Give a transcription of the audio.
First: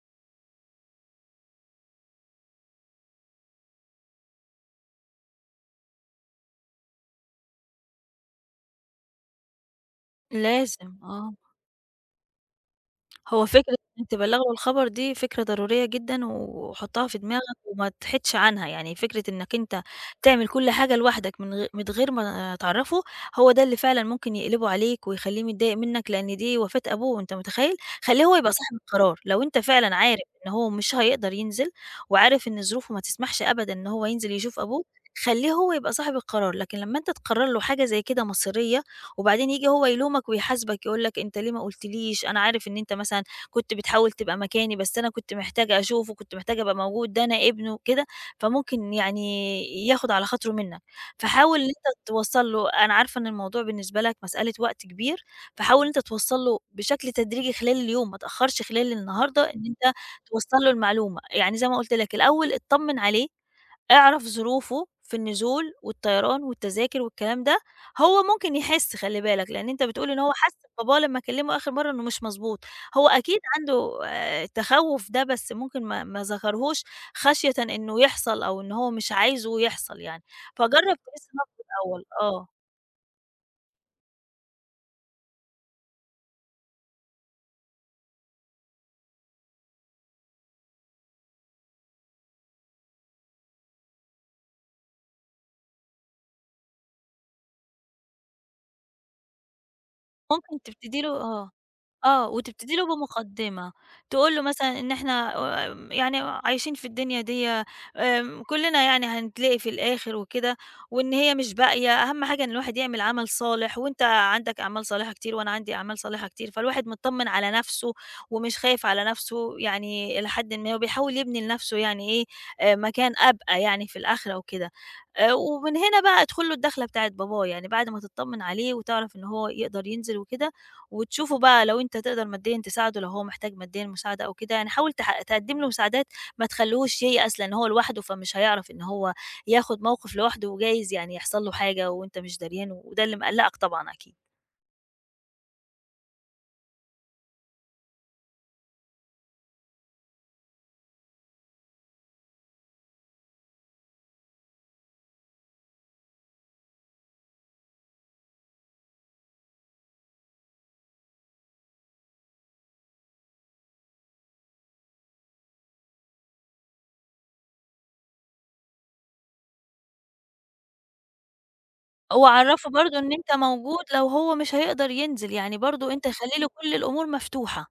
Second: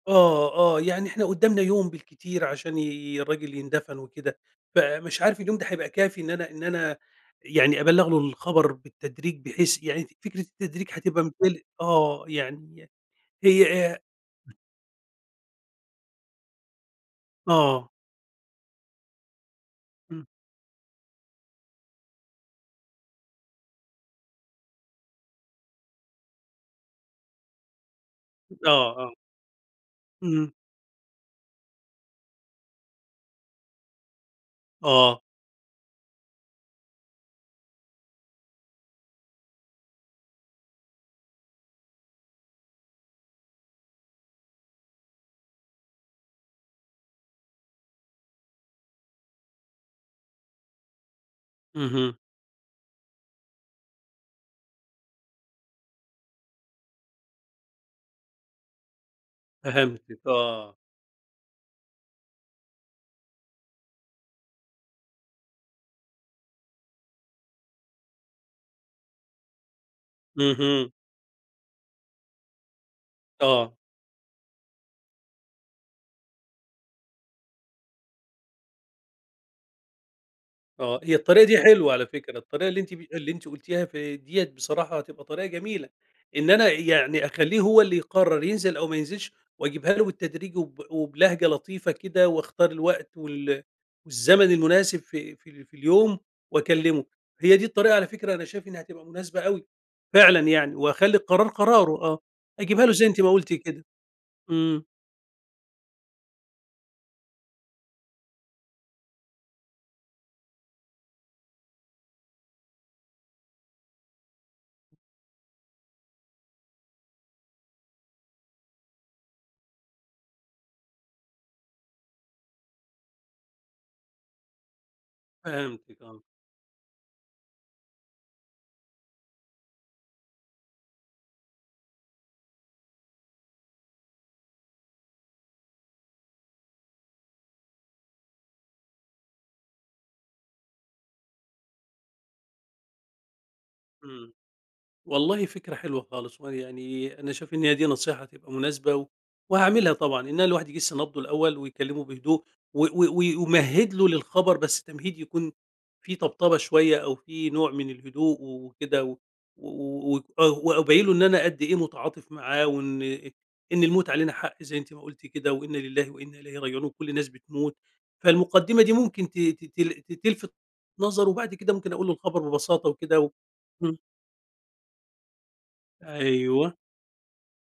آه، آه، يعني إحنا قُدّامنا يوم بالكتير عشان ي الراجل يندَفن وكده، فمش عارف اليوم ده هيبقى كافي إن أنا إن أنا يعني أبلّغ له الخبر بالتدريج بحيث يعني ف فكرة التدريج لازم هتبقى آه. مبال آه، يعني هو فكرة هي آآ أنت تبلّغه [unintelligible] الخبر دي فكرة ضرورية جدًا وحُطّها في دماغك آه. وما تحيدش عنها، يعني فكرة إنك أنت إمم. تعمل كلّ حاجة لوحدك من غ من غير ما تعرّفه، هو ده اللي فعلًا ممكن يقلِبه عليك ويخلّيه متضايق منك لأن دي وفاة أبوه، أنت متخيّل! خلّيه هو يبقى صاحب آه، آه. القرار، لو أنت فعلًا عارف إن إمم. هو مش هيقدَر ينزِل وعارف إن ظروفه ما تسمحش أبدًا إن هو ينزِل يشوف أبوه، آه. خلّيه هو يبقى صاحب القرار، لكن لمّا أنت تقرّر له حاجة زي كده مصيرية وبعدين ييجي هو يلومك ويحاسبك يقُول لك أنت ليه ما قُلتليش، أنا عارف إن أنت مثلًا كنت بتحاول تبقى مكاني، بس أنا كنت محتاج أشوفه، كنت محتاج أبقى موجود، ده أنا ابنه وكده، فممكن يعني ياخد على خاطره منك. فحاول إن أنت اهم. توصّل له، أنا عارفة إن الموضوع بالنسبة لك مسألة وقت كبير، فحاول أنت توصّل له بشكل تدريجي خلال اليوم، ما تأخّرش خلال النهاردة إن أنت فهمتِك، توصّل له آه. المعلومة، يعني زي ما قُلت لك الأول اتطمّن عليه، اعرف ظروفه في النزول والطيران والتذاكر والكلام ده، هو ممكن يحِس، خلّي بالك، لأن أنت بتقول إن هو حس اهم. بباباه لمّا كلّمه آخِر مرَّة إنه مش مضبوط، هو أكيد آه. عنده آآ، تخوُّف ده بس ممكن ما ما ذكرهوش خَشيةً إنه يحصل أو إن هو مش عايزه يحصَل يعني، فجرّب آه، هي تجِس الطريقة نبضه دي حلوة على الأول، فكرة، آه. الطريقة اللي أنتِ ب اللي أنتِ قُلتيها ف دِيّة بصراحة هتبقى طريقة جميلة، إن أنا يعني أخلّيه هو اللي يقرّر ينزِل أو ما ينزِلش وأجيبها له بالتدريج وب وبلهجة لطيفة كده واختار الوقت وال والزمن المناسب في في في اليوم وأكلّمه، هي دي الطريقة، على فكرة أنا شايف إنها هتبقى مناسبة أوي فعلًا ممكن يعني، تبتدي له وهاخلّي القرار آه، قراره، آه، آه وتبتدي أجيبها له له زي أنتِ ما قُلتِ بمقدّمة، كده. تقول له مثلًا إمم. إن إحنا آمم، يعني عايشين في الدنيا دِيّة آمم، كلّنا يعني هنتلاقي في الآخِر وكده وإن هي مش باقية، أهم حاجة إن الواحد يعمل عمل صالح وأنت عَندك أعمال صالحة كتير وأنا عندي أعمال صالحة كتير، فالواحد مطّمن على نفسه ومش خايف على نفسه يعني إلى حدٍ ما وبيحاول يبني لنفسه يعني إيه، آآ مكان أبقى يعني في الآخرة وكده، آآ، ومن هنا فهمتِك، آه. بقى ادخُل له الدَّخلة بتاعة باباه، يعني بَعد ما تطّمن عليه وتعرَف إنه هو يقدَر ينزِل وكده وتشوفه بقى لو أنت تقدَر ماديًا تساعده، لو هو محتاج ماديًا مساعدة أو كده يعني حاول تح تقدِّم له مساعدات، ما تخلّوهوش ييأس، لإن هو لوحده فمش هيعرَف إن هو ياخُد موقِف لوحده وجايز يعني يحصَل له حاجة وأنت مش داريان وده اللي مقلّقك طبعًا أكيد. إمم، والله فكرة حلوة خالص وأنا يعني أنا شايف إن هي دي نصيحة تبقى مناسبة و وهاعملها طبعًا إن الواحد يجِس نبضه الأول ويكلّمه بهدوء و و وي ويمهِّد له للخبر، بس التمهيد يكون فيه طبطبة شوية أو فيه نوع من الهدوء وكده، و و ويك و وابيّن له إن أنا قد إيه متعاطف معاه وإن إن الموت علينا حق زي أنتِ ما قُلتِ كده، وإن لله وإن إليه راجعون وكلّ الناس بتموت، فالمقدِّمة دي ممكن ت تتل ت تلفت نظرُه وبَعد كده ممكن أقُول له هو الخبر عرّفه ببساطة برضه إن وكده و أنت موجود إمم. لو هو مش هيقدَر ينزِل يعني، برضه أنت خلّي له كلّ أيوه. الأمور مفتوحة.